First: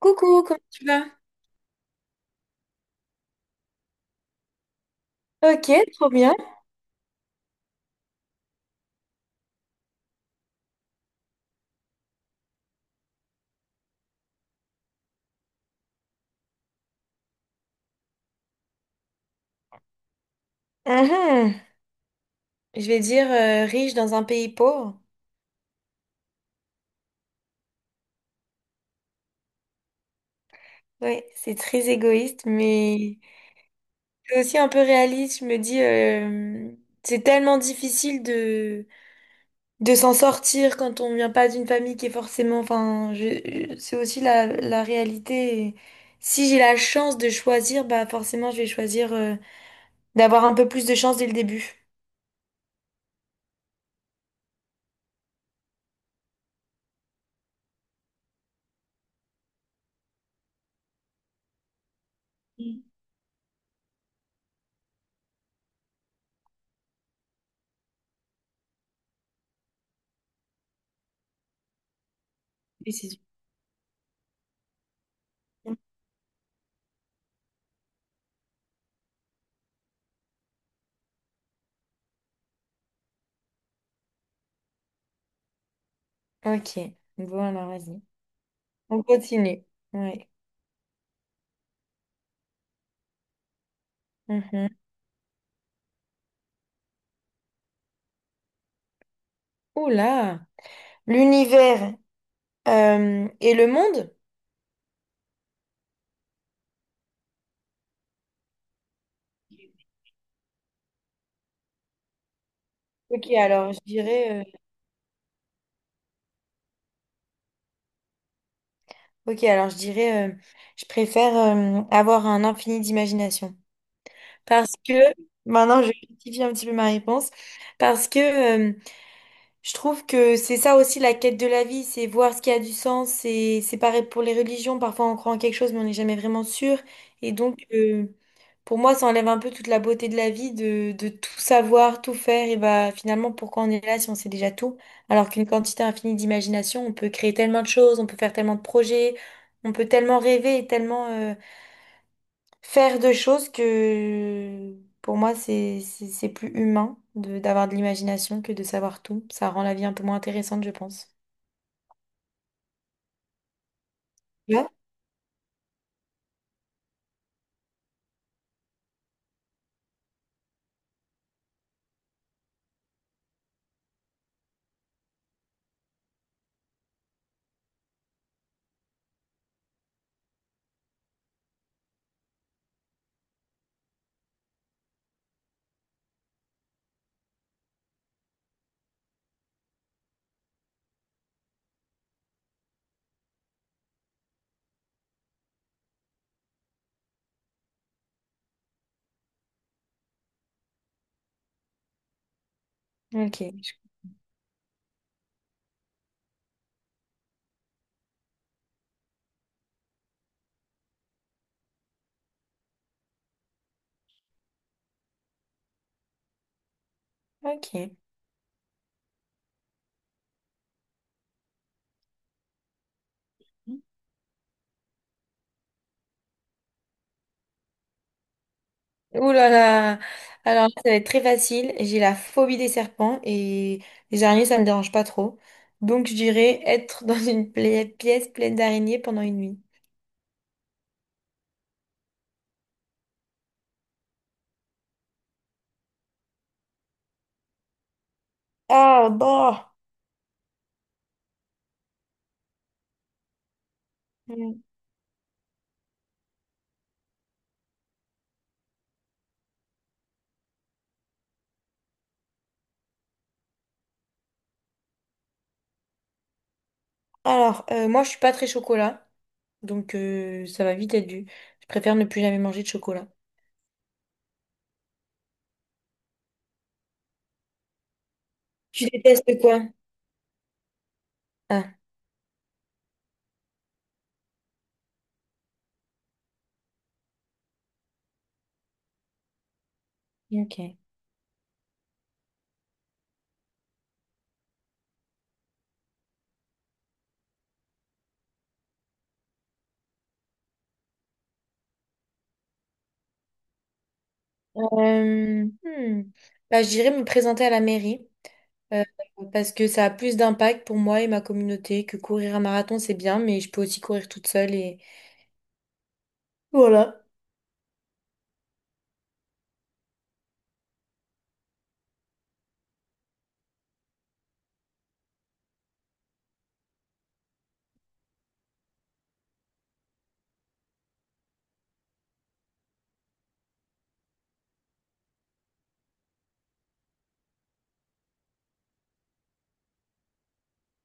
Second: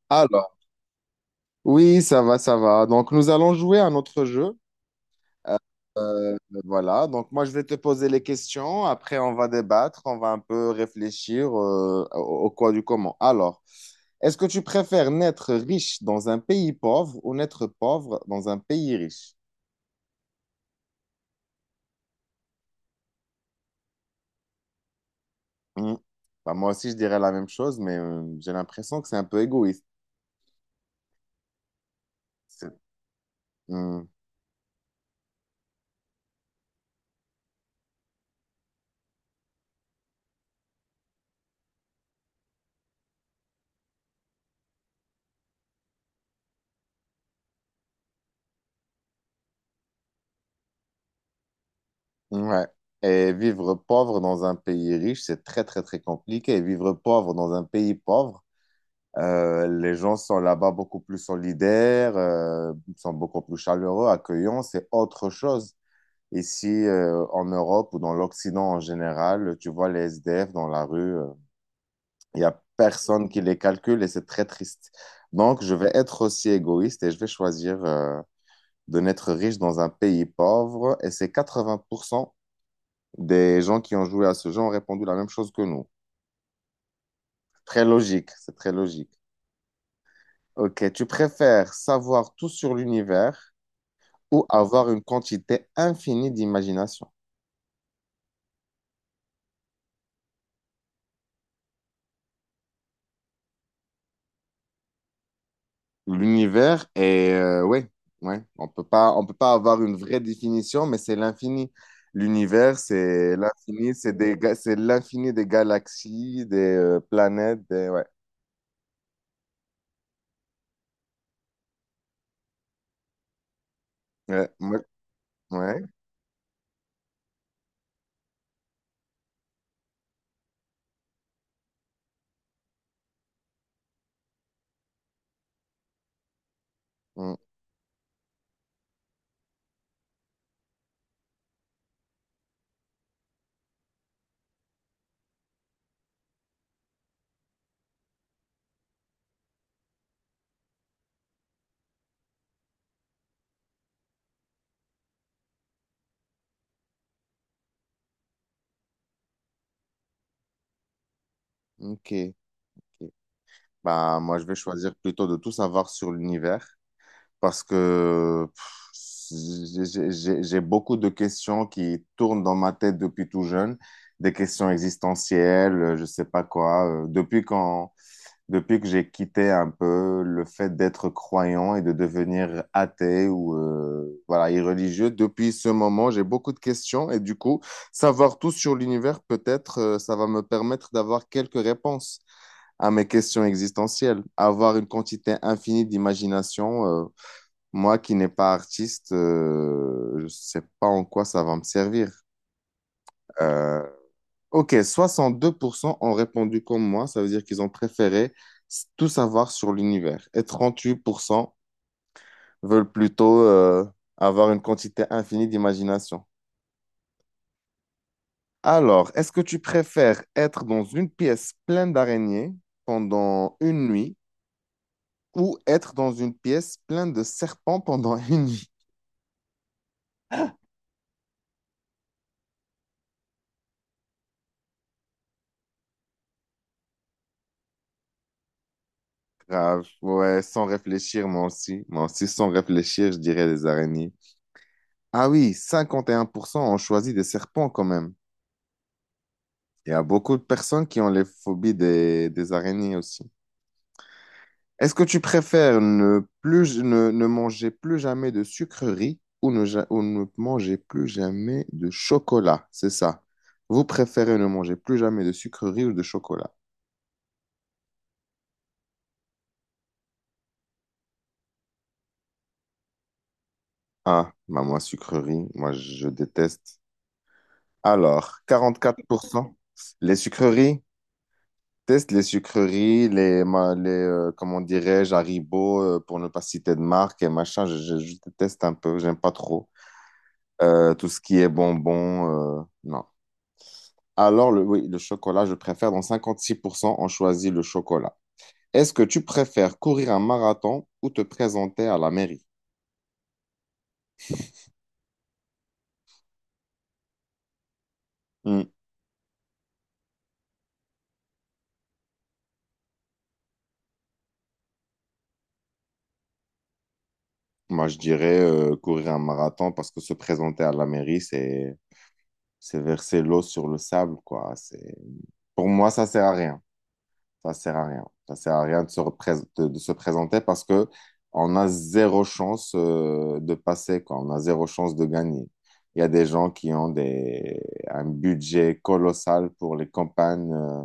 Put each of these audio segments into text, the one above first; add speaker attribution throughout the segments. Speaker 1: Coucou,
Speaker 2: Alors,
Speaker 1: comment tu vas?
Speaker 2: oui, ça va, ça va. Donc, nous allons jouer à notre jeu. Euh,
Speaker 1: Ok, trop bien.
Speaker 2: voilà, donc moi, je vais te poser les questions. Après, on va débattre, on va un peu réfléchir au quoi du comment. Alors, est-ce que tu préfères naître riche dans un pays pauvre ou naître pauvre dans un pays riche?
Speaker 1: Mhm. Je vais dire riche dans un pays pauvre.
Speaker 2: Hmm. Bah, moi aussi, je dirais la même chose, mais j'ai l'impression que c'est un peu égoïste.
Speaker 1: Oui, c'est très égoïste,
Speaker 2: C'est-
Speaker 1: mais
Speaker 2: Hmm.
Speaker 1: c'est aussi un peu réaliste. Je me dis, c'est tellement difficile de s'en sortir quand on vient pas d'une famille qui est forcément. Enfin, c'est aussi la réalité. Et si j'ai la chance de choisir, bah forcément, je vais choisir d'avoir un peu plus de chance dès le début.
Speaker 2: Ouais. Et vivre pauvre dans un pays riche, c'est très, très, très compliqué. Vivre pauvre dans un pays pauvre, les gens sont là-bas beaucoup plus solidaires,
Speaker 1: Mm.
Speaker 2: sont beaucoup plus chaleureux, accueillants, c'est autre chose. Ici, en Europe ou dans l'Occident en général, tu vois les SDF dans la rue. Il y a
Speaker 1: Décision.
Speaker 2: personne qui les calcule et c'est très triste. Donc, je vais être aussi égoïste et je vais choisir de n'être riche dans un pays pauvre, et c'est 80% des gens qui ont joué à ce jeu ont répondu la même chose que nous.
Speaker 1: Ok, bon alors
Speaker 2: Très
Speaker 1: vas-y.
Speaker 2: logique, c'est très
Speaker 1: On
Speaker 2: logique.
Speaker 1: continue. Ouais.
Speaker 2: Ok, tu préfères savoir tout sur l'univers ou
Speaker 1: Mhm.
Speaker 2: avoir une quantité infinie d'imagination.
Speaker 1: Oula! L'univers et le monde?
Speaker 2: L'univers est, ouais, ouais, on peut pas avoir une vraie définition, mais c'est l'infini. L'univers,
Speaker 1: Ok,
Speaker 2: c'est
Speaker 1: alors je
Speaker 2: l'infini, c'est des,
Speaker 1: dirais, euh,
Speaker 2: c'est l'infini des galaxies, des planètes, des, ouais,
Speaker 1: ok, alors je dirais, je préfère avoir un infini d'imagination.
Speaker 2: ouais,
Speaker 1: Parce
Speaker 2: ouais,
Speaker 1: que, maintenant
Speaker 2: ouais.
Speaker 1: je rectifie un petit peu ma réponse, parce que Je trouve que c'est ça aussi la quête de la vie, c'est voir ce qui a du sens. C'est pareil pour les religions. Parfois, on croit en quelque chose, mais on n'est jamais vraiment sûr. Et
Speaker 2: Mm,
Speaker 1: donc, pour moi, ça enlève un peu toute la beauté de la vie, de tout savoir, tout faire. Et bah, finalement, pourquoi on est là si on sait déjà tout? Alors qu'une quantité infinie d'imagination, on peut créer tellement de choses, on peut faire tellement de projets, on peut tellement rêver et tellement, faire de choses que pour moi c'est plus humain de d'avoir de l'imagination que de savoir tout. Ça rend la vie un peu moins intéressante, je pense.
Speaker 2: ok. Ok. Bah, moi, je vais
Speaker 1: Ouais.
Speaker 2: choisir plutôt de tout savoir sur l'univers, parce que pff, j'ai beaucoup de questions qui tournent dans ma tête depuis tout jeune, des questions existentielles, je sais pas quoi. Depuis que j'ai quitté un peu le fait d'être croyant et de devenir athée ou voilà, irreligieux, depuis ce moment, j'ai beaucoup de questions et du coup, savoir tout sur l'univers, peut-être, ça va me permettre d'avoir quelques réponses à mes questions existentielles. Avoir une quantité infinie d'imagination, moi qui n'ai pas artiste, je ne sais pas en quoi ça va me servir.
Speaker 1: Ok,
Speaker 2: Euh, ok, 62% ont répondu comme moi, ça veut dire qu'ils ont préféré tout savoir sur l'univers. Et 38% veulent plutôt avoir une quantité infinie d'imagination.
Speaker 1: ok.
Speaker 2: Alors, est-ce que tu préfères être dans une pièce pleine d'araignées pendant une nuit ou être dans une pièce pleine de serpents pendant une nuit?
Speaker 1: Ouh là là. Alors là, ça va être très facile. J'ai la phobie des serpents et les araignées, ça me dérange pas trop. Donc je dirais être dans une pièce pleine d'araignées pendant une nuit.
Speaker 2: Grave, ouais, sans réfléchir, moi aussi. Moi aussi, sans réfléchir, je dirais les araignées. Ah oui, 51% ont choisi des serpents quand même.
Speaker 1: Ah, bah.
Speaker 2: Il y a beaucoup de personnes qui ont les phobies des araignées aussi.
Speaker 1: Mm.
Speaker 2: Est-ce que tu préfères ne manger plus jamais de sucreries ou ne, ja- ou ne manger plus jamais de chocolat? C'est ça. Vous préférez ne manger plus jamais de sucreries ou de chocolat?
Speaker 1: Alors, moi je suis pas très chocolat, donc ça va vite être dû. Je préfère ne plus jamais manger de chocolat.
Speaker 2: Ah, bah moi, sucreries, moi, je déteste. Alors, quarante
Speaker 1: Tu
Speaker 2: quatre pour
Speaker 1: détestes
Speaker 2: cent
Speaker 1: quoi?
Speaker 2: Les sucreries,
Speaker 1: Ah,
Speaker 2: teste les sucreries, les, les comment dirais-je, Haribo, pour ne pas citer de marque et machin, je déteste un peu, j'aime pas trop.
Speaker 1: oui, ok.
Speaker 2: Tout ce qui est bonbons, non. Alors, le, oui, le chocolat, je préfère, dans 56%, on choisit le chocolat. Est-ce que tu préfères courir un marathon ou te présenter à la mairie?
Speaker 1: Hmm. Bah, je dirais me présenter à la mairie
Speaker 2: Hmm.
Speaker 1: euh, parce que ça a plus d'impact pour moi et ma communauté que courir un marathon, c'est bien, mais je peux aussi courir toute seule et voilà.
Speaker 2: Moi, je dirais courir un marathon parce que se présenter à la mairie, c'est verser l'eau sur le sable, quoi. C'est, pour moi, ça sert à rien. Ça sert à rien. Ça sert à rien de se présenter parce que on a zéro chance de passer, quoi. On a zéro chance de gagner. Il y a des gens qui ont des, un budget colossal pour les campagnes.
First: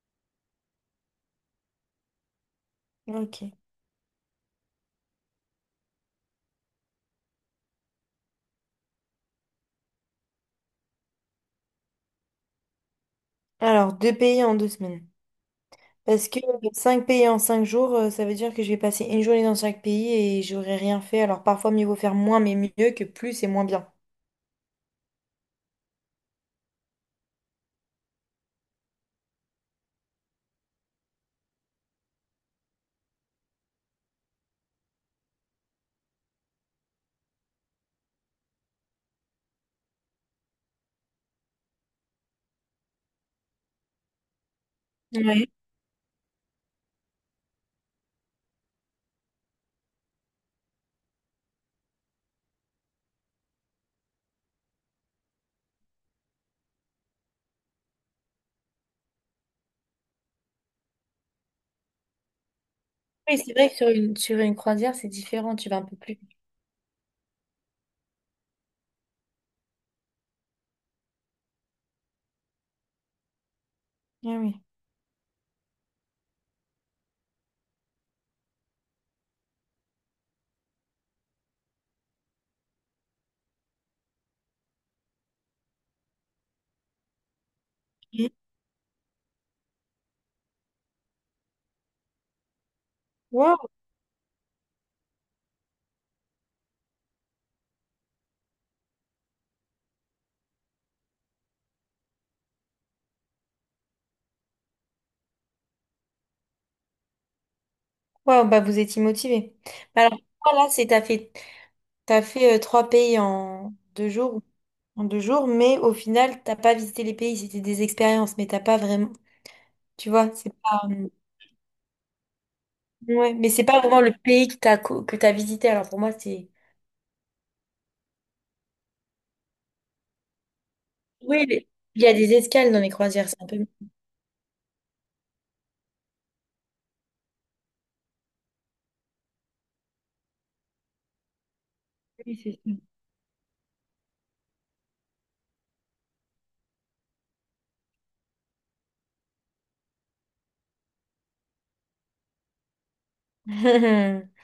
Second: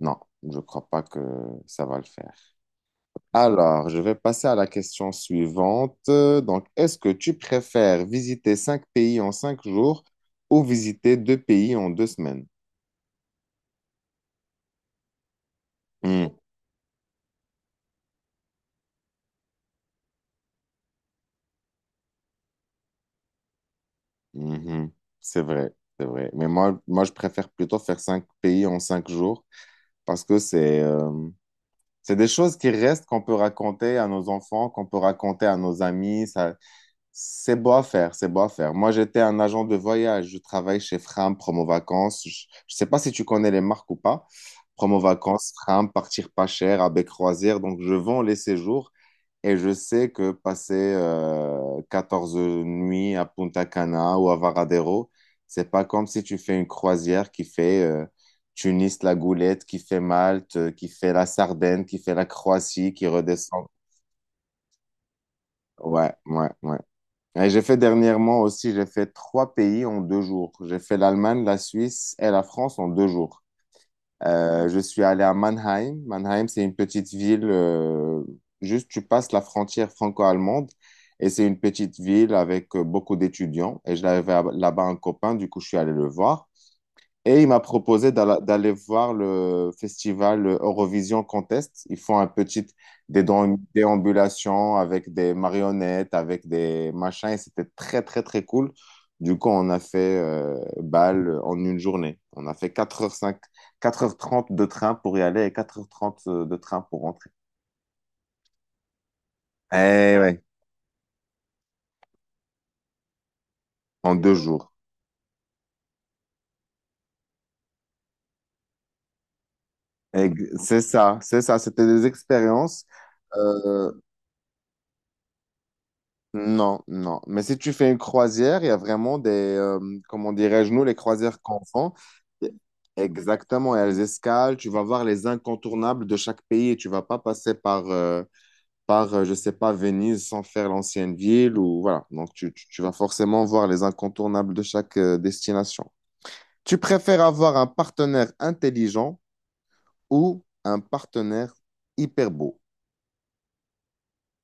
Speaker 2: Non, je crois pas que ça va le faire.
Speaker 1: Ok.
Speaker 2: Alors, je vais passer à la question suivante. Donc, est-ce que tu préfères visiter cinq pays en cinq jours ou visiter deux pays en deux semaines?
Speaker 1: Alors, deux pays en 2 semaines.
Speaker 2: Hmm.
Speaker 1: Parce que cinq pays en 5 jours, ça veut dire que je vais passer une journée dans chaque pays et j'aurai rien fait. Alors, parfois, mieux vaut faire moins, mais mieux que plus et moins bien.
Speaker 2: Mhm. C'est vrai, c'est vrai. Mais moi, je préfère plutôt faire cinq pays en cinq jours parce que c'est des choses qui restent qu'on peut raconter à nos enfants, qu'on peut raconter à nos amis. Ça, c'est beau à faire, c'est beau à faire. Moi, j'étais un agent de voyage. Je travaille chez Fram Promo Vacances. Je sais pas si tu connais les marques ou pas. Promo
Speaker 1: Ouais.
Speaker 2: Vacances, Fram, Partir pas cher, avec Croisière. Donc, je vends les séjours et je sais que passer 14 nuits à Punta Cana ou à Varadero, c'est pas comme si tu fais une croisière qui fait Tunis, la Goulette, qui fait Malte, qui fait la Sardaigne, qui fait la Croatie, qui
Speaker 1: Oui, c'est
Speaker 2: redescend.
Speaker 1: vrai que sur une croisière, c'est différent, tu vas un peu
Speaker 2: Ouais,
Speaker 1: plus.
Speaker 2: ouais, ouais. Et j'ai fait dernièrement aussi, j'ai fait trois pays en deux jours. J'ai fait l'Allemagne, la Suisse et la France en deux jours.
Speaker 1: Ah oui.
Speaker 2: Je suis allé à Mannheim. Mannheim, c'est une petite ville, juste tu passes la frontière franco-allemande, et c'est une petite ville avec beaucoup d'étudiants. Et je l'avais là-bas un copain, du coup je suis allé le voir. Et il m'a proposé
Speaker 1: Mhm.
Speaker 2: d'aller voir le festival Eurovision Contest. Ils font un petit
Speaker 1: Ouais.
Speaker 2: déambulations avec des marionnettes, avec des machins, et c'était très, très, très cool. Du coup, on a fait Bâle en une journée. On a fait 4h05, 4h30 de train pour y aller et 4h30 de train pour rentrer.
Speaker 1: Wow, bah vous étiez motivé. Bah
Speaker 2: Eh
Speaker 1: alors,
Speaker 2: ouais,
Speaker 1: toi, là, c'est t'as fait trois pays en deux
Speaker 2: en deux
Speaker 1: jours,
Speaker 2: jours.
Speaker 1: en deux jours, mais au final, t'as pas visité les pays, c'était des expériences, mais t'as pas vraiment, tu vois, c'est pas,
Speaker 2: C'est ça, c'était des expériences.
Speaker 1: ouais, mais c'est pas
Speaker 2: Euh,
Speaker 1: vraiment le pays que t'as visité. Alors pour moi, c'est,
Speaker 2: Non, non. Mais si tu fais une croisière, il y a vraiment des, comment dirais-je, nous, les croisières
Speaker 1: oui,
Speaker 2: qu'on
Speaker 1: mais il y a des
Speaker 2: fait.
Speaker 1: escales dans les croisières, c'est un peu mieux.
Speaker 2: Exactement, elles escalent, tu vas voir les incontournables de chaque pays, et tu vas pas passer par, je sais pas, Venise sans faire l'ancienne ville ou voilà. Donc,
Speaker 1: Oui, c'est
Speaker 2: tu vas forcément voir les incontournables de chaque destination. Tu préfères avoir un partenaire intelligent ou un partenaire hyper beau?
Speaker 1: ça.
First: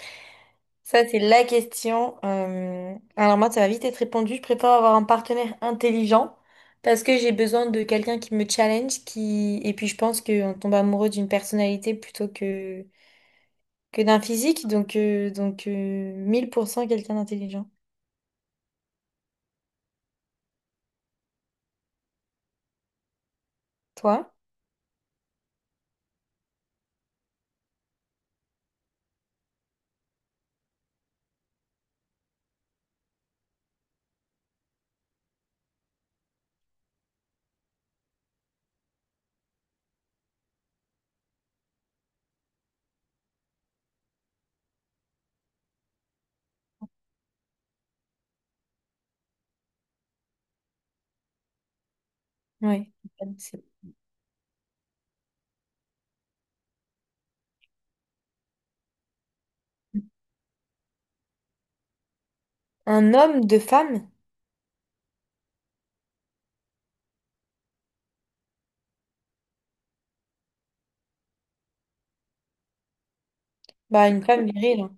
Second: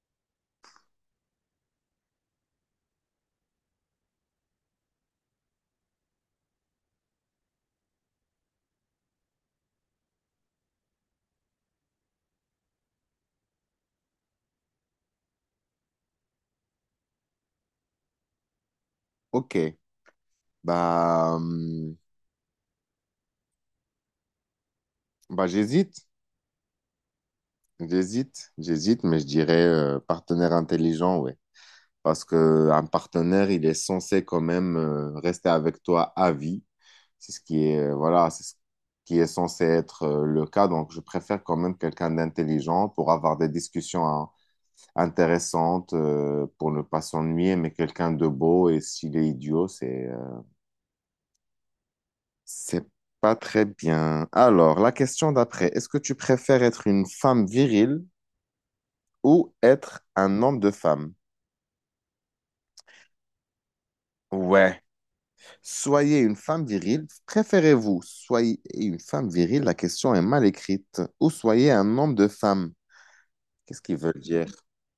Speaker 1: Ça, c'est la question. Alors moi, ça va vite être répondu. Je préfère avoir un partenaire intelligent parce que j'ai besoin de quelqu'un qui me challenge, qui... Et puis je pense qu'on tombe amoureux d'une personnalité plutôt que d'un physique. Donc, 1000% quelqu'un d'intelligent.
Speaker 2: Ok, bah, hum,
Speaker 1: Toi?
Speaker 2: bah j'hésite. J'hésite, mais je dirais partenaire intelligent, ouais. Parce que un partenaire, il est censé quand même rester avec toi à vie. C'est ce qui est, voilà, c'est ce qui est censé être le cas. Donc, je préfère quand même quelqu'un d'intelligent pour avoir des discussions hein, intéressantes, pour ne pas s'ennuyer, mais quelqu'un de beau. Et s'il est idiot, c'est
Speaker 1: Oui.
Speaker 2: pas très bien. Alors, la question d'après, est-ce que tu préfères être une femme virile ou être un homme de femme?
Speaker 1: Un homme de femme?
Speaker 2: Ouais. Soyez une femme virile. Préférez-vous soyez une femme virile? La question est mal écrite. Ou soyez un homme de femme. Qu'est-ce qu'ils
Speaker 1: Bah,
Speaker 2: veulent
Speaker 1: une femme
Speaker 2: dire?
Speaker 1: virile, hein.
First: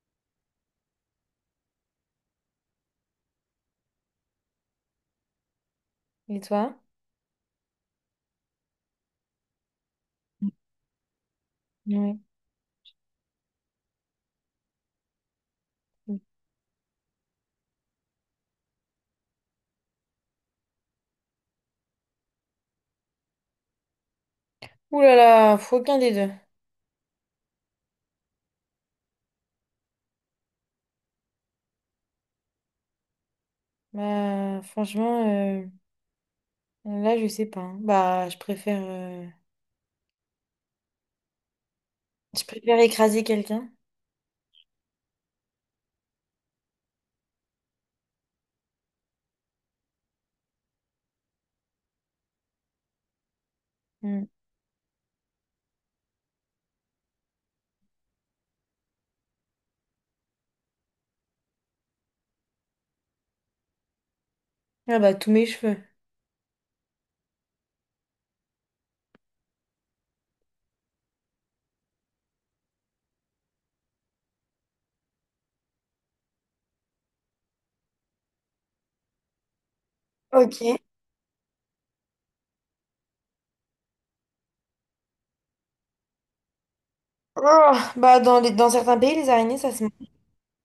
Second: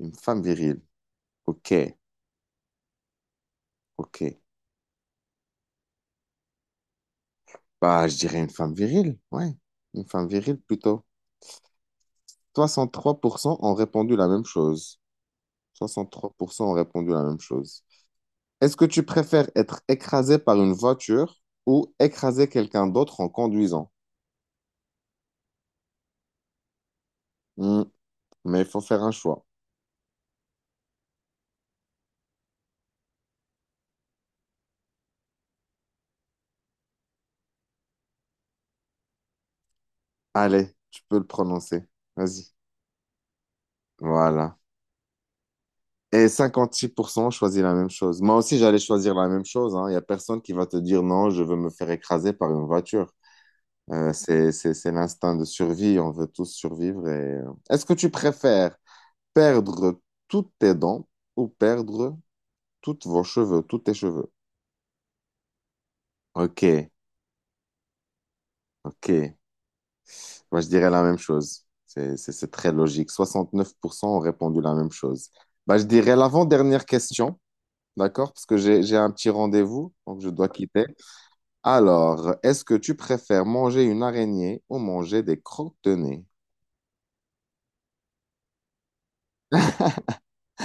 Speaker 2: Une femme virile. Ok, ok.
Speaker 1: Et toi?
Speaker 2: Bah, je dirais une femme virile. Ouais, une femme virile plutôt.
Speaker 1: Oui.
Speaker 2: 63% ont répondu la même chose. 63% ont répondu la même chose. Est-ce que tu préfères être écrasé par une voiture ou écraser quelqu'un d'autre en conduisant?
Speaker 1: Ouh là là, faut aucun des deux.
Speaker 2: Hmm, mais il faut faire un choix.
Speaker 1: Bah, franchement, euh, là, je sais pas, hein.
Speaker 2: Allez, tu peux le prononcer.
Speaker 1: Je
Speaker 2: Vas-y.
Speaker 1: préfère écraser quelqu'un.
Speaker 2: Voilà. Et 56% ont choisi la même chose. Moi aussi, j'allais choisir la même chose, hein. Il n'y a personne qui va te dire non, je veux me faire écraser par une voiture. Euh,
Speaker 1: Hmm.
Speaker 2: c'est, c'est, c'est l'instinct de survie. On veut tous survivre. Est-ce que tu préfères perdre toutes tes dents ou perdre toutes vos cheveux, tous tes cheveux?
Speaker 1: Ah bah, tous mes cheveux.
Speaker 2: Ok, ok. Moi, je dirais la même chose. C'est très logique. 69% ont répondu la même chose. Bah, je dirais l'avant-dernière question, d'accord? Parce que j'ai un petit rendez-vous, donc je dois
Speaker 1: Ok.
Speaker 2: quitter. Alors, est-ce que tu préfères manger une araignée ou manger des crottes de nez?
Speaker 1: Oh, bah dans certains pays, les araignées, ça se mange.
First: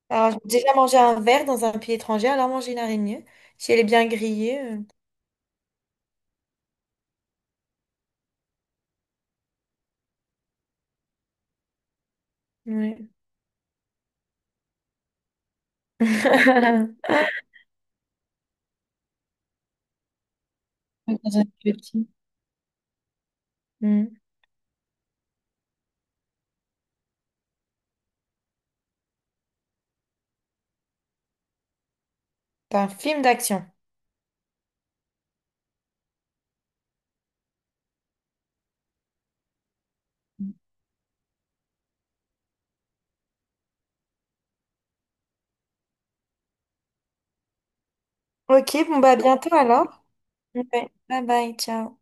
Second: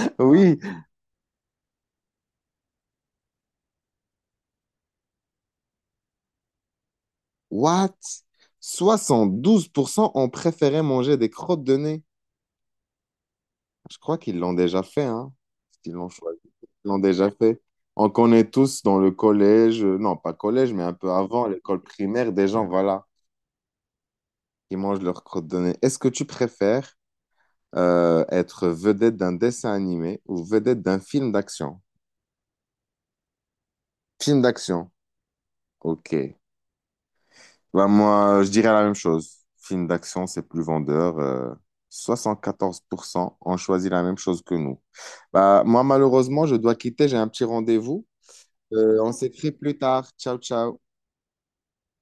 Speaker 1: Alors,
Speaker 2: Oui,
Speaker 1: j'ai déjà mangé un verre dans un pays étranger, alors manger une araignée. Si elle est bien grillée.
Speaker 2: what? 72% ont préféré manger des crottes de nez.
Speaker 1: Ouais.
Speaker 2: Je crois qu'ils l'ont déjà fait, hein? Ils l'ont choisi. Ils l'ont déjà fait. On connaît tous dans le collège, non pas collège, mais un peu
Speaker 1: Dans un
Speaker 2: avant, l'école
Speaker 1: petit.
Speaker 2: primaire, des gens, voilà,
Speaker 1: Hmm.
Speaker 2: qui mangent leurs crottes de nez. Est-ce que tu préfères être vedette d'un dessin animé ou vedette d'un film d'action?
Speaker 1: C'est un film d'action.
Speaker 2: Film d'action, ok. Bah, moi, je dirais la même chose. Film d'action, c'est plus vendeur. 74% ont choisi la même chose que nous. Bah, moi, malheureusement, je dois quitter, j'ai un petit rendez-vous.
Speaker 1: Ok, bon bah
Speaker 2: On
Speaker 1: à
Speaker 2: s'écrit
Speaker 1: bientôt
Speaker 2: plus
Speaker 1: alors.
Speaker 2: tard. Ciao, ciao.
Speaker 1: Ouais. Bye bye, ciao.